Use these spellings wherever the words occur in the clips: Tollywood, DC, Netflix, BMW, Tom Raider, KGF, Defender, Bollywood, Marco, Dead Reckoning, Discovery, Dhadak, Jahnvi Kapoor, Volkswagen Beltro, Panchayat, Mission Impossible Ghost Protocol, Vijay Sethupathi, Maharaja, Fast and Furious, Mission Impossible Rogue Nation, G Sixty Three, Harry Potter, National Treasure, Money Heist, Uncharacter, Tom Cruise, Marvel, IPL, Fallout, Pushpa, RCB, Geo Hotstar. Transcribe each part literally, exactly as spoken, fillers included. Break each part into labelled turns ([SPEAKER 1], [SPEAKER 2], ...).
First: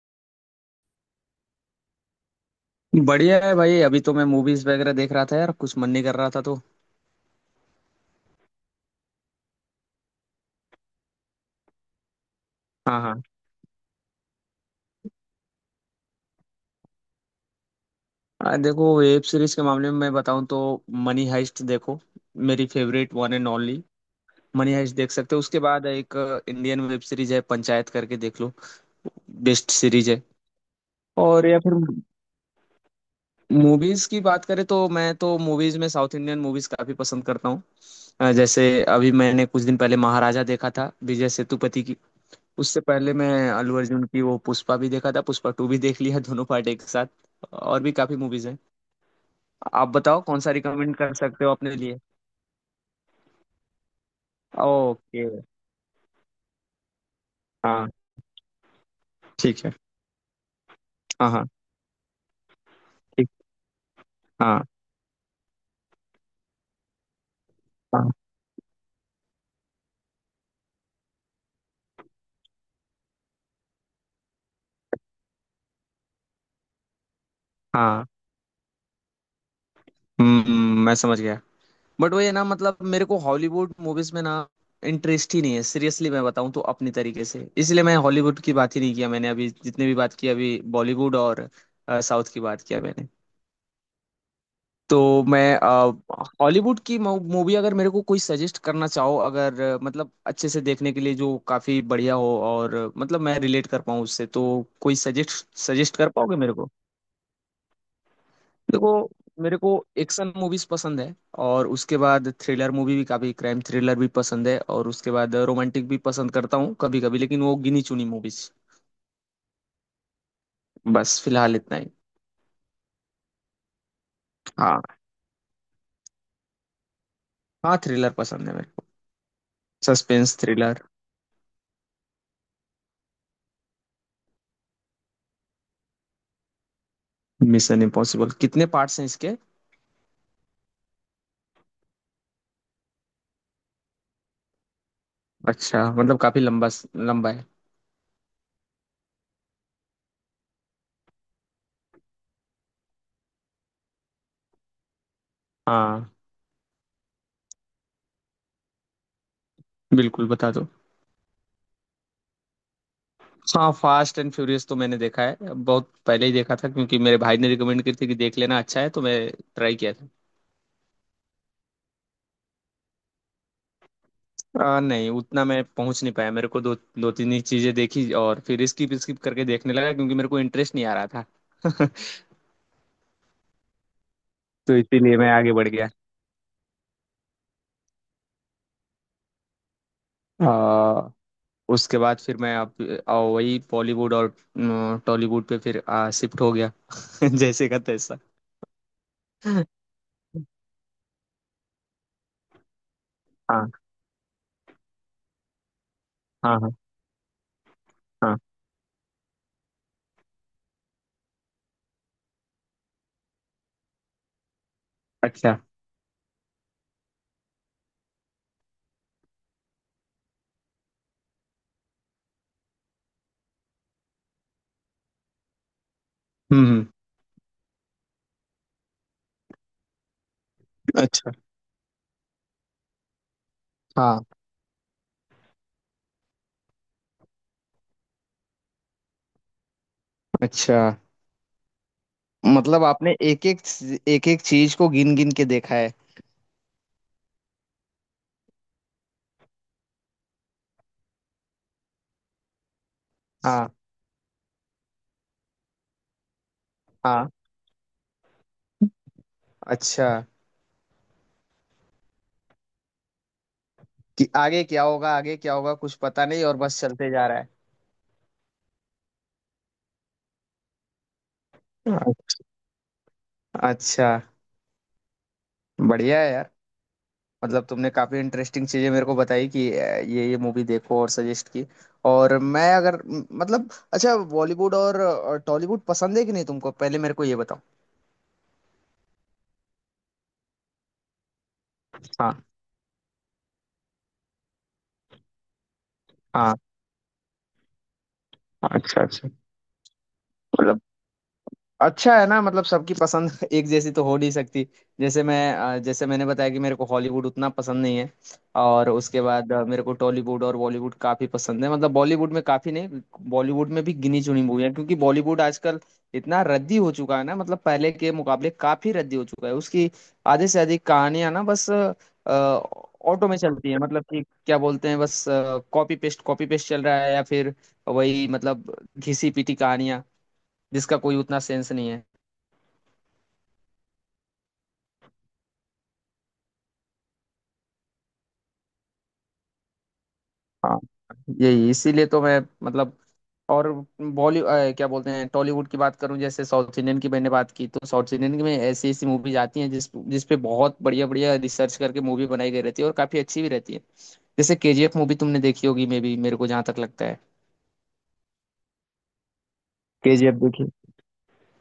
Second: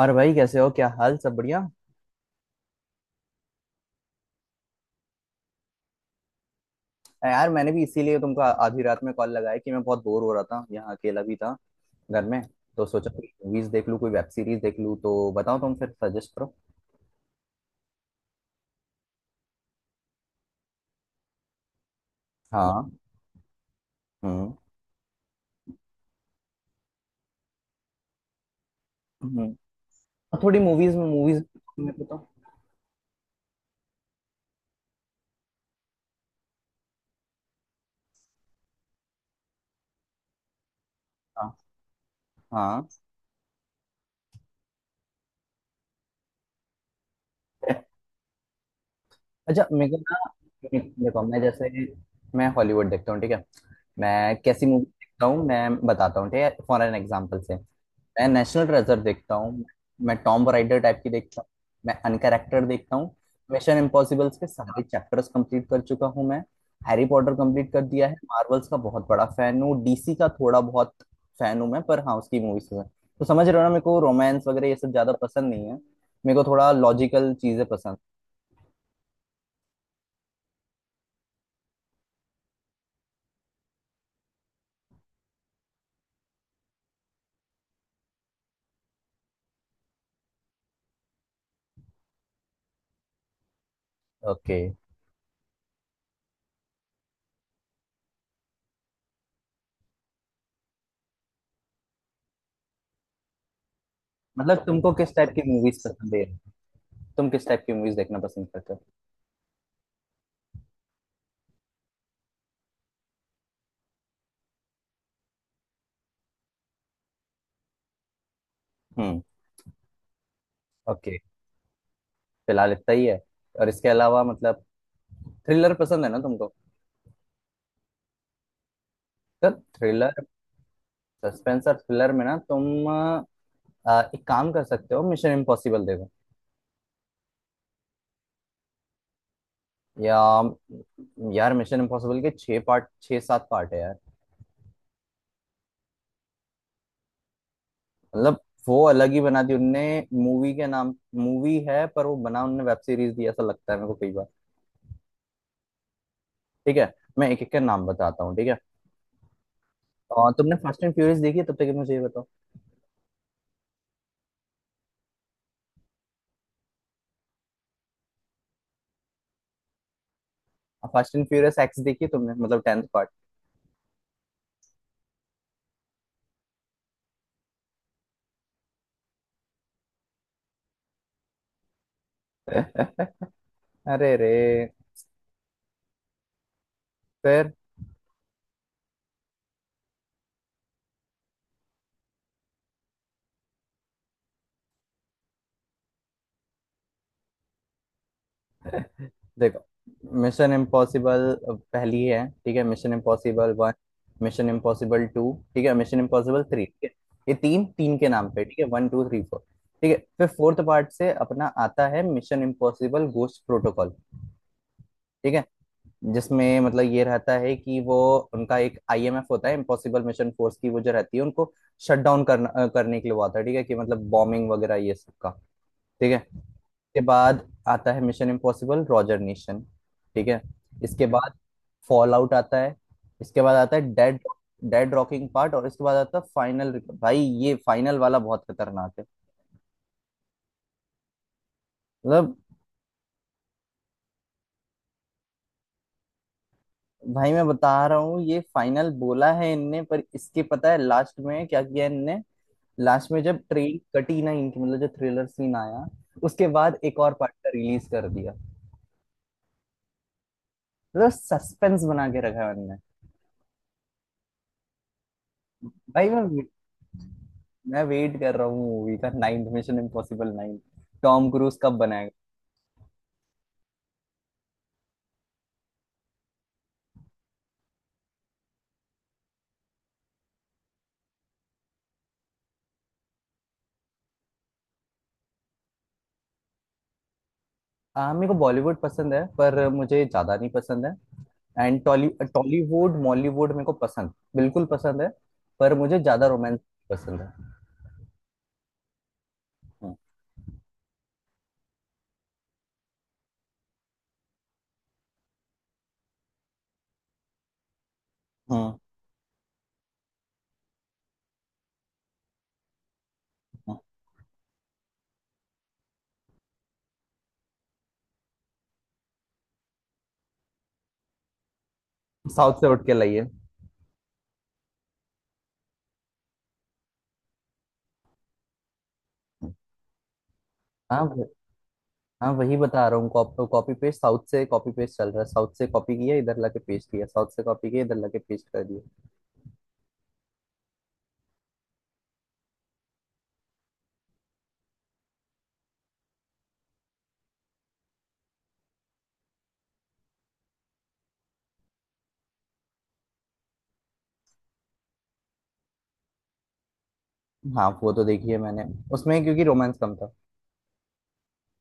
[SPEAKER 1] और भाई, कैसे हो? क्या हाल? सब बढ़िया?
[SPEAKER 2] बढ़िया है भाई। अभी तो मैं मूवीज वगैरह देख रहा था यार। कुछ मन नहीं कर रहा था तो।
[SPEAKER 1] अ, यार, मैंने भी इसीलिए तुमको आ- आधी रात में कॉल लगाया कि मैं बहुत बोर हो रहा था, यहाँ अकेला भी था घर में। तो
[SPEAKER 2] हाँ,
[SPEAKER 1] सोचा
[SPEAKER 2] हाँ।
[SPEAKER 1] कोई मूवीज देख लूँ, कोई वेब सीरीज देख लूँ, तो बताओ, तुम फिर सजेस्ट करो।
[SPEAKER 2] आ, देखो, वेब सीरीज के मामले में मैं बताऊं तो मनी हाइस्ट देखो। मेरी
[SPEAKER 1] हाँ।
[SPEAKER 2] Favourite one and only.
[SPEAKER 1] Hmm.
[SPEAKER 2] Money heist देख सकते हो। उसके बाद एक इंडियन वेब सीरीज है पंचायत करके, देख लो।
[SPEAKER 1] हम्म।
[SPEAKER 2] बेस्ट सीरीज है।
[SPEAKER 1] और थोड़ी मूवीज में मूवीज
[SPEAKER 2] और या फिर
[SPEAKER 1] में बताओ।
[SPEAKER 2] मूवीज की बात करें तो मैं तो मूवीज में साउथ इंडियन मूवीज काफी पसंद करता हूँ। अ, जैसे अभी मैंने कुछ दिन पहले महाराजा देखा था, विजय
[SPEAKER 1] हाँ,
[SPEAKER 2] सेतुपति की। उससे
[SPEAKER 1] हाँ।
[SPEAKER 2] पहले मैं अल्लू अर्जुन की वो पुष्पा भी देखा था, पुष्पा टू भी देख लिया दोनों पार्ट एक साथ। और भी काफी मूवीज हैं।
[SPEAKER 1] अच्छा,
[SPEAKER 2] आप
[SPEAKER 1] मेरे को
[SPEAKER 2] बताओ कौन सा
[SPEAKER 1] ना,
[SPEAKER 2] रिकमेंड कर
[SPEAKER 1] देखो, मैं
[SPEAKER 2] सकते हो
[SPEAKER 1] जैसे,
[SPEAKER 2] अपने लिए।
[SPEAKER 1] मैं हॉलीवुड देखता हूँ, ठीक है? मैं कैसी मूवी
[SPEAKER 2] ओके।
[SPEAKER 1] देखता हूँ मैं बताता हूँ, ठीक है? फॉर एन एग्जाम्पल से, मैं
[SPEAKER 2] हाँ।
[SPEAKER 1] नेशनल ट्रेजर देखता
[SPEAKER 2] ठीक
[SPEAKER 1] हूँ।
[SPEAKER 2] है।
[SPEAKER 1] मैं टॉम राइडर टाइप की
[SPEAKER 2] हाँ,
[SPEAKER 1] देखता हूँ।
[SPEAKER 2] हाँ।
[SPEAKER 1] मैं अनकैरेक्टर देखता हूँ।
[SPEAKER 2] ठीक।
[SPEAKER 1] मिशन इम्पॉसिबल्स के
[SPEAKER 2] हाँ,
[SPEAKER 1] सारे चैप्टर्स कंप्लीट कर चुका हूँ मैं। हैरी पॉटर कंप्लीट कर दिया
[SPEAKER 2] हाँ,
[SPEAKER 1] है। मार्वल्स का बहुत बड़ा फैन हूँ, डीसी का थोड़ा बहुत फैन हूँ मैं, पर हाँ, उसकी मूवीज का। तो समझ रहे हो ना, मेरे को रोमांस वगैरह ये सब ज्यादा पसंद नहीं है, मेरे को थोड़ा लॉजिकल चीजें पसंद।
[SPEAKER 2] हाँ। हम्म, हम्म, मैं समझ गया। बट वो ये ना, मतलब मेरे को हॉलीवुड मूवीज में ना इंटरेस्ट ही नहीं है। सीरियसली मैं बताऊं तो, अपने तरीके से, इसलिए मैं हॉलीवुड की बात ही नहीं किया। मैंने अभी जितने भी बात की अभी, बॉलीवुड और साउथ की बात किया मैंने।
[SPEAKER 1] ओके।
[SPEAKER 2] तो मैं अ, हॉलीवुड की मू- मूवी अगर मेरे को कोई सजेस्ट करना चाहो, अगर अ, मतलब अच्छे से देखने के लिए जो काफी बढ़िया हो, और अ, मतलब मैं रिलेट कर पाऊँ उससे, तो
[SPEAKER 1] मतलब तुमको
[SPEAKER 2] कोई
[SPEAKER 1] किस टाइप की
[SPEAKER 2] सजेस्ट
[SPEAKER 1] मूवीज
[SPEAKER 2] सजेस्ट कर
[SPEAKER 1] पसंद है?
[SPEAKER 2] पाओगे मेरे को?
[SPEAKER 1] तुम किस टाइप की मूवीज देखना पसंद करते हो?
[SPEAKER 2] देखो, मेरे को एक्शन मूवीज पसंद है। और उसके बाद थ्रिलर मूवी भी काफी, क्राइम थ्रिलर भी पसंद है। और उसके बाद रोमांटिक भी पसंद करता हूँ कभी कभी, लेकिन वो गिनी चुनी मूवीज।
[SPEAKER 1] हम्म। ओके।
[SPEAKER 2] बस फिलहाल इतना ही।
[SPEAKER 1] फिलहाल इतना ही है? और इसके अलावा मतलब,
[SPEAKER 2] हाँ,
[SPEAKER 1] थ्रिलर पसंद है ना तुमको?
[SPEAKER 2] हाँ, थ्रिलर पसंद है मेरे को।
[SPEAKER 1] तो थ्रिलर,
[SPEAKER 2] सस्पेंस थ्रिलर।
[SPEAKER 1] सस्पेंस और थ्रिलर में ना तुम अ, एक काम कर सकते हो, मिशन इम्पॉसिबल देखो।
[SPEAKER 2] मिशन इम्पॉसिबल कितने पार्ट्स हैं इसके?
[SPEAKER 1] या यार, मिशन इम्पॉसिबल के छः पार्ट, छः सात पार्ट है यार।
[SPEAKER 2] अच्छा, मतलब काफी लंबा लंबा है।
[SPEAKER 1] मतलब वो अलग ही बना दी उनने। मूवी के नाम मूवी है पर वो बना उनने वेब सीरीज, दिया ऐसा लगता है मेरे को कई बार।
[SPEAKER 2] हाँ,
[SPEAKER 1] ठीक है, मैं एक एक का नाम बताता हूँ, ठीक है?
[SPEAKER 2] बिल्कुल
[SPEAKER 1] और
[SPEAKER 2] बता
[SPEAKER 1] तुमने
[SPEAKER 2] दो।
[SPEAKER 1] फास्ट एंड फ्यूरियस देखी है? तब तक ये मुझे ये बताओ।
[SPEAKER 2] हाँ, फास्ट एंड फ्यूरियस तो मैंने देखा है। बहुत पहले ही देखा था, क्योंकि मेरे भाई ने रिकमेंड की थी कि देख लेना अच्छा है, तो मैं ट्राई किया था।
[SPEAKER 1] फास्ट एंड फ्यूरियस एक्स देखी है तुमने? मतलब टेंथ पार्ट।
[SPEAKER 2] आ, नहीं, उतना मैं पहुंच नहीं पाया। मेरे को दो दो तीन ही चीजें देखी, और फिर स्किप स्किप करके देखने लगा, क्योंकि मेरे को इंटरेस्ट नहीं आ रहा था।
[SPEAKER 1] अरे रे।
[SPEAKER 2] तो इसीलिए मैं आगे बढ़ गया।
[SPEAKER 1] फिर
[SPEAKER 2] आ, उसके बाद फिर मैं अब आ, वही बॉलीवुड और न, टॉलीवुड पे फिर आ, शिफ्ट हो गया जैसे का तैसा।
[SPEAKER 1] देखो,
[SPEAKER 2] हाँ,
[SPEAKER 1] मिशन इम्पॉसिबल पहली है, ठीक है? Mission Impossible one, Mission Impossible two, ठीक है, मिशन इम्पॉसिबल थ्री,
[SPEAKER 2] हाँ,
[SPEAKER 1] ठीक है? ये तीन तीन के नाम
[SPEAKER 2] हाँ।
[SPEAKER 1] पे, ठीक है, वन टू थ्री फोर। ठीक है, फिर फोर्थ पार्ट से अपना आता है मिशन इम्पॉसिबल गोस्ट प्रोटोकॉल, ठीक है?
[SPEAKER 2] अच्छा।
[SPEAKER 1] जिसमें मतलब ये रहता है कि वो, उनका एक आईएमएफ होता है, इम्पॉसिबल मिशन फोर्स, की वो जो रहती है, उनको शट डाउन करना, करने के लिए वो आता है, ठीक है, कि मतलब बॉम्बिंग वगैरह ये सब का, ठीक है।
[SPEAKER 2] हम्म, हम्म,
[SPEAKER 1] इसके बाद आता है मिशन इम्पॉसिबल रॉजर नेशन, ठीक है। इसके
[SPEAKER 2] अच्छा।
[SPEAKER 1] बाद फॉल आउट आता है। इसके बाद आता है डेड,
[SPEAKER 2] हाँ।
[SPEAKER 1] डेड रॉकिंग पार्ट, और इसके बाद आता है फाइनल। भाई, ये फाइनल वाला बहुत खतरनाक है,
[SPEAKER 2] अच्छा।
[SPEAKER 1] मतलब।
[SPEAKER 2] मतलब आपने एक एक एक एक चीज को गिन गिन के देखा है।
[SPEAKER 1] भाई मैं बता रहा हूँ, ये फाइनल बोला है इनने, पर इसके पता है लास्ट में क्या किया इनने? लास्ट में जब
[SPEAKER 2] हाँ,
[SPEAKER 1] ट्रेन कटी ना इनकी, मतलब जो थ्रिलर सीन आया, उसके बाद एक और
[SPEAKER 2] हाँ।
[SPEAKER 1] पार्ट का रिलीज कर दिया।
[SPEAKER 2] अच्छा।
[SPEAKER 1] मतलब सस्पेंस बना के रखा है इनने।
[SPEAKER 2] कि आगे क्या होगा, आगे क्या होगा, कुछ
[SPEAKER 1] भाई
[SPEAKER 2] पता
[SPEAKER 1] मैं
[SPEAKER 2] नहीं और बस चलते जा रहा है।
[SPEAKER 1] मैं वेट कर रहा हूँ मूवी का, ninth, Mission Impossible nine, Tom Cruise कब बनाएगा।
[SPEAKER 2] अच्छा। अच्छा, बढ़िया है यार। मतलब तुमने काफी इंटरेस्टिंग चीजें मेरे को बताई कि अ, ये ये मूवी देखो, और सजेस्ट की। और मैं अगर म- मतलब, अच्छा, बॉलीवुड और टॉलीवुड पसंद है कि नहीं तुमको, पहले मेरे को ये बताओ।
[SPEAKER 1] हाँ, मेरे को बॉलीवुड पसंद है पर मुझे ज्यादा नहीं पसंद है। एंड टॉली,
[SPEAKER 2] हाँ,
[SPEAKER 1] टॉलीवुड मॉलीवुड मेरे को पसंद, बिल्कुल पसंद है, पर मुझे ज्यादा
[SPEAKER 2] हाँ।
[SPEAKER 1] रोमांस पसंद है।
[SPEAKER 2] अच्छा, अच्छा।
[SPEAKER 1] हम्म,
[SPEAKER 2] अच्छा है ना, मतलब सबकी पसंद एक जैसी तो हो नहीं सकती। जैसे मैं अ, जैसे मैंने बताया कि मेरे को हॉलीवुड उतना पसंद नहीं है।
[SPEAKER 1] हम्म,
[SPEAKER 2] और उसके बाद अ, मेरे को टॉलीवुड और बॉलीवुड काफी पसंद है। मतलब बॉलीवुड में काफी नहीं, बॉलीवुड
[SPEAKER 1] हम्म।
[SPEAKER 2] में भी गिनी चुनी मूवी है, क्योंकि बॉलीवुड आजकल इतना रद्दी हो चुका है ना। मतलब पहले के मुकाबले काफी रद्दी हो चुका है। उसकी आधे से अधिक कहानियां ना बस
[SPEAKER 1] साउथ से उठ के लाइए।
[SPEAKER 2] ऑटो में चलती है। मतलब कि क्या बोलते हैं, बस कॉपी पेस्ट, कॉपी पेस्ट चल रहा है, या फिर वही मतलब घिसी पिटी कहानियां, जिसका
[SPEAKER 1] हाँ
[SPEAKER 2] कोई
[SPEAKER 1] व-
[SPEAKER 2] उतना सेंस नहीं है।
[SPEAKER 1] हाँ वही बता रहा हूँ, कॉपी पेस्ट, साउथ से कॉपी पेस्ट चल रहा है, साउथ से कॉपी किया इधर लाके पेस्ट किया, साउथ से कॉपी किया इधर लाके पेस्ट कर दिया।
[SPEAKER 2] हाँ। यही इसीलिए तो मैं मतलब, और बॉलीवुड क्या बोलते हैं, टॉलीवुड की बात करूं, जैसे साउथ इंडियन की मैंने बात की, तो साउथ इंडियन की में ऐसी ऐसी मूवीज आती हैं जिस जिस पे बहुत बढ़िया बढ़िया रिसर्च करके मूवी बनाई गई रहती है, और काफी अच्छी भी रहती है। जैसे केजीएफ मूवी तुमने देखी होगी, मे भी, मेरे को जहां तक लगता है।
[SPEAKER 1] हाँ, वो तो देखी है मैंने, उसमें क्योंकि रोमांस कम था।
[SPEAKER 2] केजीएफ देखी।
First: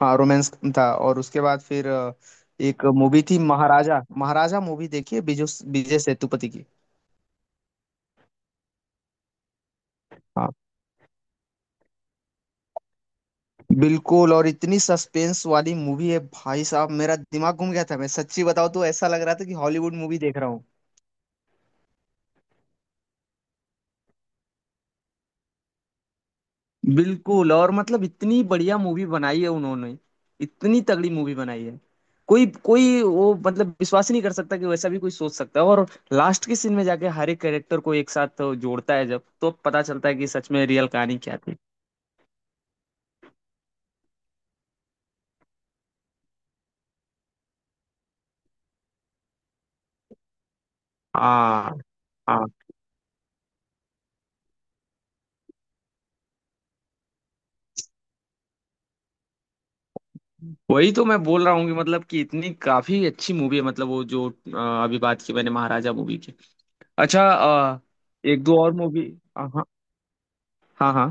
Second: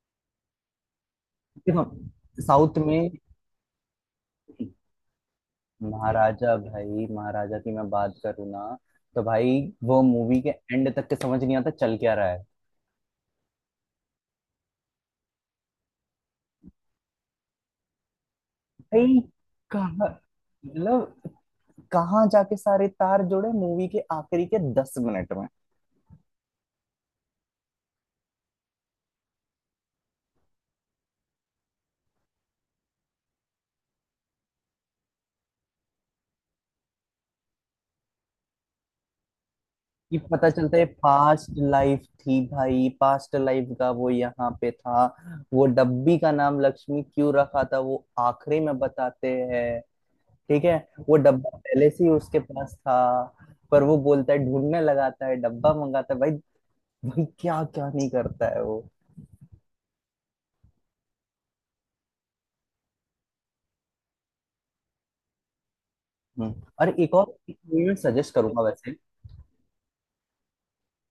[SPEAKER 2] हाँ, रोमांस था। और उसके बाद
[SPEAKER 1] देखो,
[SPEAKER 2] फिर अ,
[SPEAKER 1] साउथ
[SPEAKER 2] एक
[SPEAKER 1] में,
[SPEAKER 2] मूवी थी, महाराजा। महाराजा मूवी देखी है, विजय विजय सेतुपति
[SPEAKER 1] महाराजा,
[SPEAKER 2] की।
[SPEAKER 1] भाई महाराजा की मैं बात करूँ ना, तो भाई वो मूवी
[SPEAKER 2] हाँ,
[SPEAKER 1] के एंड तक के समझ नहीं आता चल क्या रहा है।
[SPEAKER 2] बिल्कुल। और इतनी सस्पेंस वाली मूवी है भाई साहब, मेरा दिमाग घूम गया था। मैं सच्ची बताऊं तो ऐसा
[SPEAKER 1] भाई,
[SPEAKER 2] लग रहा था कि
[SPEAKER 1] कहाँ,
[SPEAKER 2] हॉलीवुड मूवी देख रहा हूँ।
[SPEAKER 1] मतलब कहाँ जाके सारे तार जुड़े मूवी के आखिरी के दस मिनट में।
[SPEAKER 2] बिल्कुल। और मतलब इतनी बढ़िया मूवी बनाई है उन्होंने, इतनी तगड़ी मूवी बनाई है। कोई कोई वो मतलब विश्वास ही नहीं कर सकता कि वैसा भी कोई सोच सकता है। और लास्ट के सीन में जाके हर एक कैरेक्टर को एक साथ जोड़ता है, जब तो पता चलता है
[SPEAKER 1] ये
[SPEAKER 2] कि
[SPEAKER 1] पता
[SPEAKER 2] सच में
[SPEAKER 1] चलता है
[SPEAKER 2] रियल कहानी क्या थी।
[SPEAKER 1] पास्ट लाइफ थी भाई, पास्ट लाइफ का वो यहाँ पे था। वो डब्बी का नाम लक्ष्मी क्यों रखा था वो आखिरी में बताते हैं, ठीक है? वो डब्बा
[SPEAKER 2] हाँ,
[SPEAKER 1] पहले से ही उसके
[SPEAKER 2] हाँ।
[SPEAKER 1] पास था, पर वो बोलता है, ढूंढने लगाता है, डब्बा मंगाता है भाई। क्या क्या नहीं करता है वो।
[SPEAKER 2] वही तो मैं बोल रहा हूँ कि मतलब कि इतनी काफी अच्छी मूवी है। मतलब वो जो अ, अभी बात की मैंने, महाराजा मूवी की।
[SPEAKER 1] हम्म। अरे एक
[SPEAKER 2] अच्छा।
[SPEAKER 1] और, एक
[SPEAKER 2] अ,
[SPEAKER 1] मूवी मैं सजेस्ट
[SPEAKER 2] एक
[SPEAKER 1] करूंगा
[SPEAKER 2] दो और
[SPEAKER 1] वैसे।
[SPEAKER 2] मूवी। हाँ, हाँ, हाँ।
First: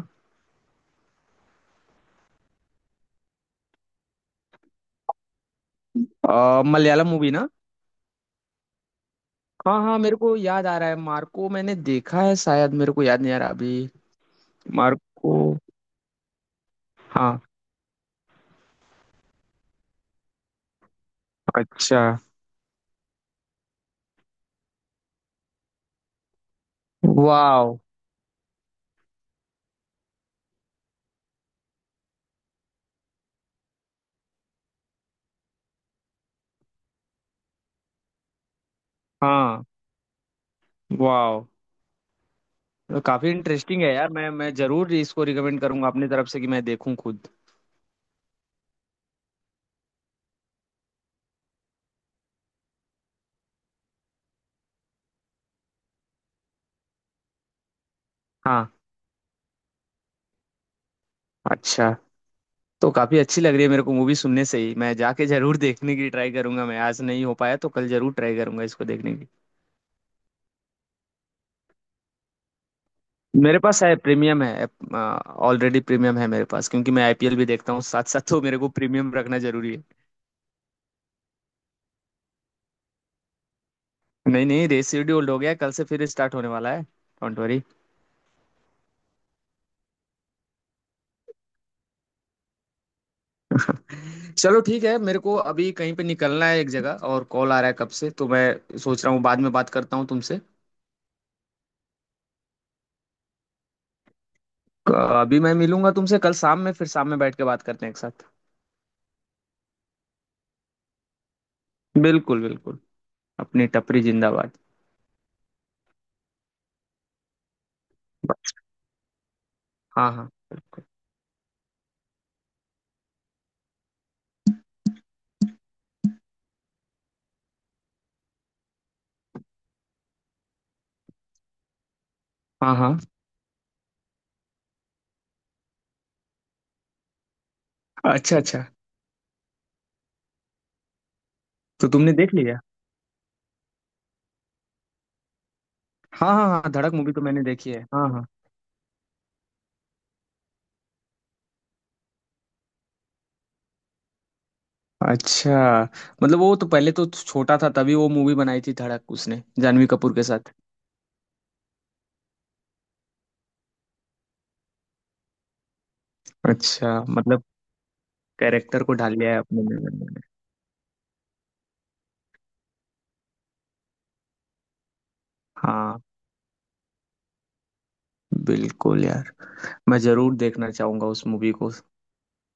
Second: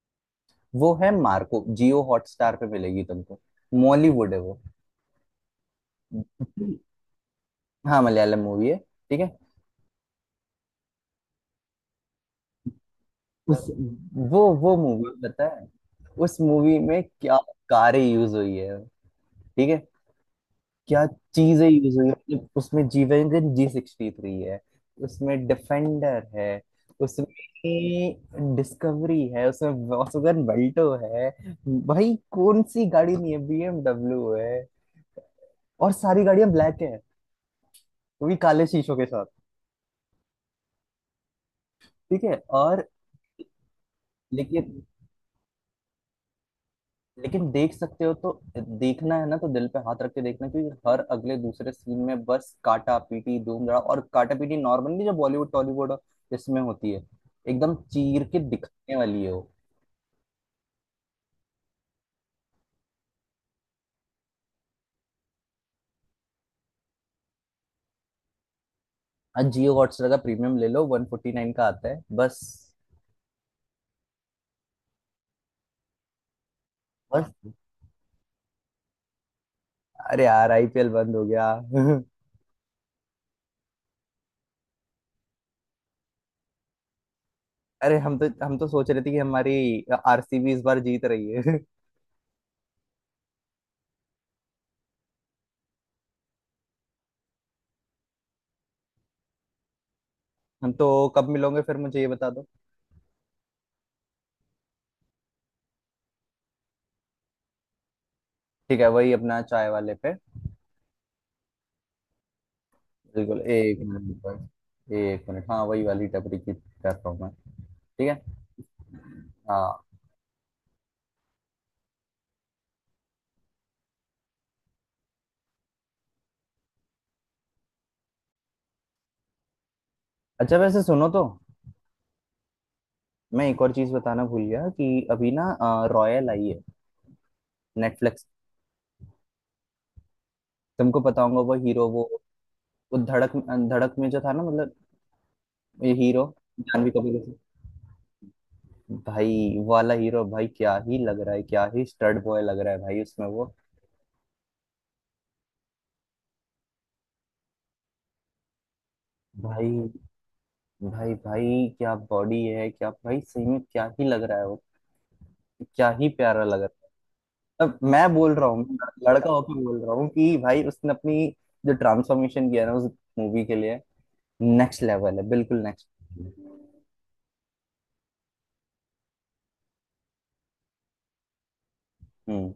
[SPEAKER 1] वो है मार्को, जियो हॉटस्टार पे मिलेगी तुमको। मॉलीवुड है वो।
[SPEAKER 2] अ, मलयालम मूवी ना?
[SPEAKER 1] हाँ, मलयालम मूवी है, ठीक है?
[SPEAKER 2] हाँ, हाँ, मेरे को याद आ रहा है, मार्को मैंने देखा है शायद, मेरे को याद नहीं आ रहा
[SPEAKER 1] उस
[SPEAKER 2] अभी।
[SPEAKER 1] वो वो मूवी
[SPEAKER 2] मार्को।
[SPEAKER 1] पता है, उस मूवी में क्या
[SPEAKER 2] हाँ।
[SPEAKER 1] कारें यूज हुई है, ठीक है, क्या चीजें यूज
[SPEAKER 2] अच्छा।
[SPEAKER 1] हुई हैं? मतलब उसमें G wagon, G sixty three है, उसमें डिफेंडर है,
[SPEAKER 2] वाओ।
[SPEAKER 1] उसमें डिस्कवरी है, उसमें वॉल्क्सवैगन बेल्टो है। भाई कौन सी गाड़ी नहीं है, बीएमडब्ल्यू है, और सारी गाड़ियां ब्लैक है, वो भी काले शीशों के साथ,
[SPEAKER 2] हाँ। वाओ।
[SPEAKER 1] ठीक है, और,
[SPEAKER 2] काफी इंटरेस्टिंग है यार। मैं मैं
[SPEAKER 1] लेकिन
[SPEAKER 2] जरूर इसको रिकमेंड करूंगा अपनी तरफ से, कि मैं देखूं खुद।
[SPEAKER 1] लेकिन देख सकते हो तो, देखना है ना तो दिल पे हाथ रख के देखना, क्योंकि हर अगले दूसरे सीन में बस काटा पीटी, धूम धड़ा, और काटा पीटी। नॉर्मली जो बॉलीवुड टॉलीवुड इसमें होती है, एकदम चीर के
[SPEAKER 2] हाँ।
[SPEAKER 1] दिखाने वाली है वो।
[SPEAKER 2] अच्छा, तो काफी अच्छी लग रही है मेरे को मूवी सुनने से ही। मैं जाके जरूर देखने की ट्राई करूंगा। मैं आज नहीं हो पाया तो कल जरूर ट्राई करूंगा इसको देखने की।
[SPEAKER 1] हाँ, जियो हॉटस्टार का प्रीमियम ले लो, वन फोर्टी नाइन का आता है बस।
[SPEAKER 2] मेरे पास है, प्रीमियम है। ऑलरेडी प्रीमियम है मेरे पास, क्योंकि मैं
[SPEAKER 1] बस,
[SPEAKER 2] आईपीएल भी देखता हूँ साथ साथ, तो मेरे को प्रीमियम रखना जरूरी है।
[SPEAKER 1] अरे यार आईपीएल बंद हो गया।
[SPEAKER 2] नहीं, नहीं, रेस शेड्यूल्ड हो गया, कल से फिर स्टार्ट होने वाला है, डोंट वरी।
[SPEAKER 1] अरे हम तो हम तो सोच रहे थे कि हमारी आरसीबी इस बार जीत रही है।
[SPEAKER 2] चलो ठीक है, मेरे को अभी कहीं पे निकलना है एक जगह, और कॉल आ रहा है कब से, तो मैं सोच रहा हूँ बाद में बात करता हूँ तुमसे।
[SPEAKER 1] हम तो, कब मिलोगे फिर मुझे ये बता दो।
[SPEAKER 2] अ, अभी मैं मिलूंगा तुमसे कल शाम में, फिर शाम में बैठ के बात करते हैं एक साथ।
[SPEAKER 1] ठीक है, वही अपना चाय वाले पे।
[SPEAKER 2] बिल्कुल, बिल्कुल।
[SPEAKER 1] बिल्कुल,
[SPEAKER 2] अपनी
[SPEAKER 1] एक
[SPEAKER 2] टपरी
[SPEAKER 1] मिनट
[SPEAKER 2] जिंदाबाद।
[SPEAKER 1] बस, एक मिनट। हाँ, वही वाली टपरी की कर रहा हूँ मैं, ठीक है? हाँ।
[SPEAKER 2] हाँ, हाँ। बिल्कुल।
[SPEAKER 1] अच्छा वैसे सुनो तो,
[SPEAKER 2] हाँ, हाँ।
[SPEAKER 1] मैं एक और चीज बताना भूल गया कि अभी ना, रॉयल आई है नेटफ्लिक्स।
[SPEAKER 2] अच्छा। अच्छा,
[SPEAKER 1] तुमको पता होगा, वो हीरो,
[SPEAKER 2] तो
[SPEAKER 1] वो
[SPEAKER 2] तुमने देख लिया?
[SPEAKER 1] वो धड़क, धड़क में जो था ना, मतलब ये हीरो,
[SPEAKER 2] हाँ, हाँ, हाँ,
[SPEAKER 1] जानवी
[SPEAKER 2] धड़क मूवी तो
[SPEAKER 1] कपूर
[SPEAKER 2] मैंने देखी है, हाँ, हाँ।
[SPEAKER 1] का- भाई, वाला हीरो। भाई क्या ही लग रहा है, क्या ही स्टड बॉय लग रहा है भाई, उसमें वो।
[SPEAKER 2] अच्छा, मतलब वो तो पहले तो छोटा था, तभी वो मूवी बनाई थी धड़क उसने जानवी
[SPEAKER 1] भाई,
[SPEAKER 2] कपूर के साथ।
[SPEAKER 1] भाई भाई, क्या बॉडी है, क्या भाई, सही में क्या ही लग रहा है वो, क्या ही प्यारा लग रहा
[SPEAKER 2] अच्छा, मतलब
[SPEAKER 1] है। अब मैं बोल रहा हूँ,
[SPEAKER 2] कैरेक्टर को ढाल
[SPEAKER 1] लड़का
[SPEAKER 2] लिया है
[SPEAKER 1] होकर
[SPEAKER 2] अपने
[SPEAKER 1] बोल रहा
[SPEAKER 2] में।
[SPEAKER 1] हूँ, कि भाई उसने अपनी जो ट्रांसफॉर्मेशन किया ना उस मूवी के लिए, नेक्स्ट लेवल है, बिल्कुल नेक्स्ट।
[SPEAKER 2] हाँ, बिल्कुल यार, मैं जरूर देखना चाहूंगा उस मूवी को।
[SPEAKER 1] हम्म।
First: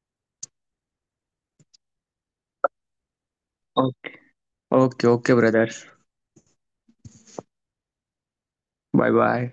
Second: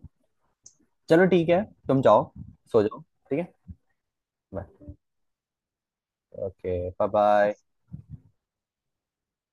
[SPEAKER 1] चलो ठीक है, तुम जाओ, सो जाओ, ठीक है।
[SPEAKER 2] Okay.
[SPEAKER 1] Bye.
[SPEAKER 2] Okay, okay brother.
[SPEAKER 1] Okay, bye bye.
[SPEAKER 2] Bye bye.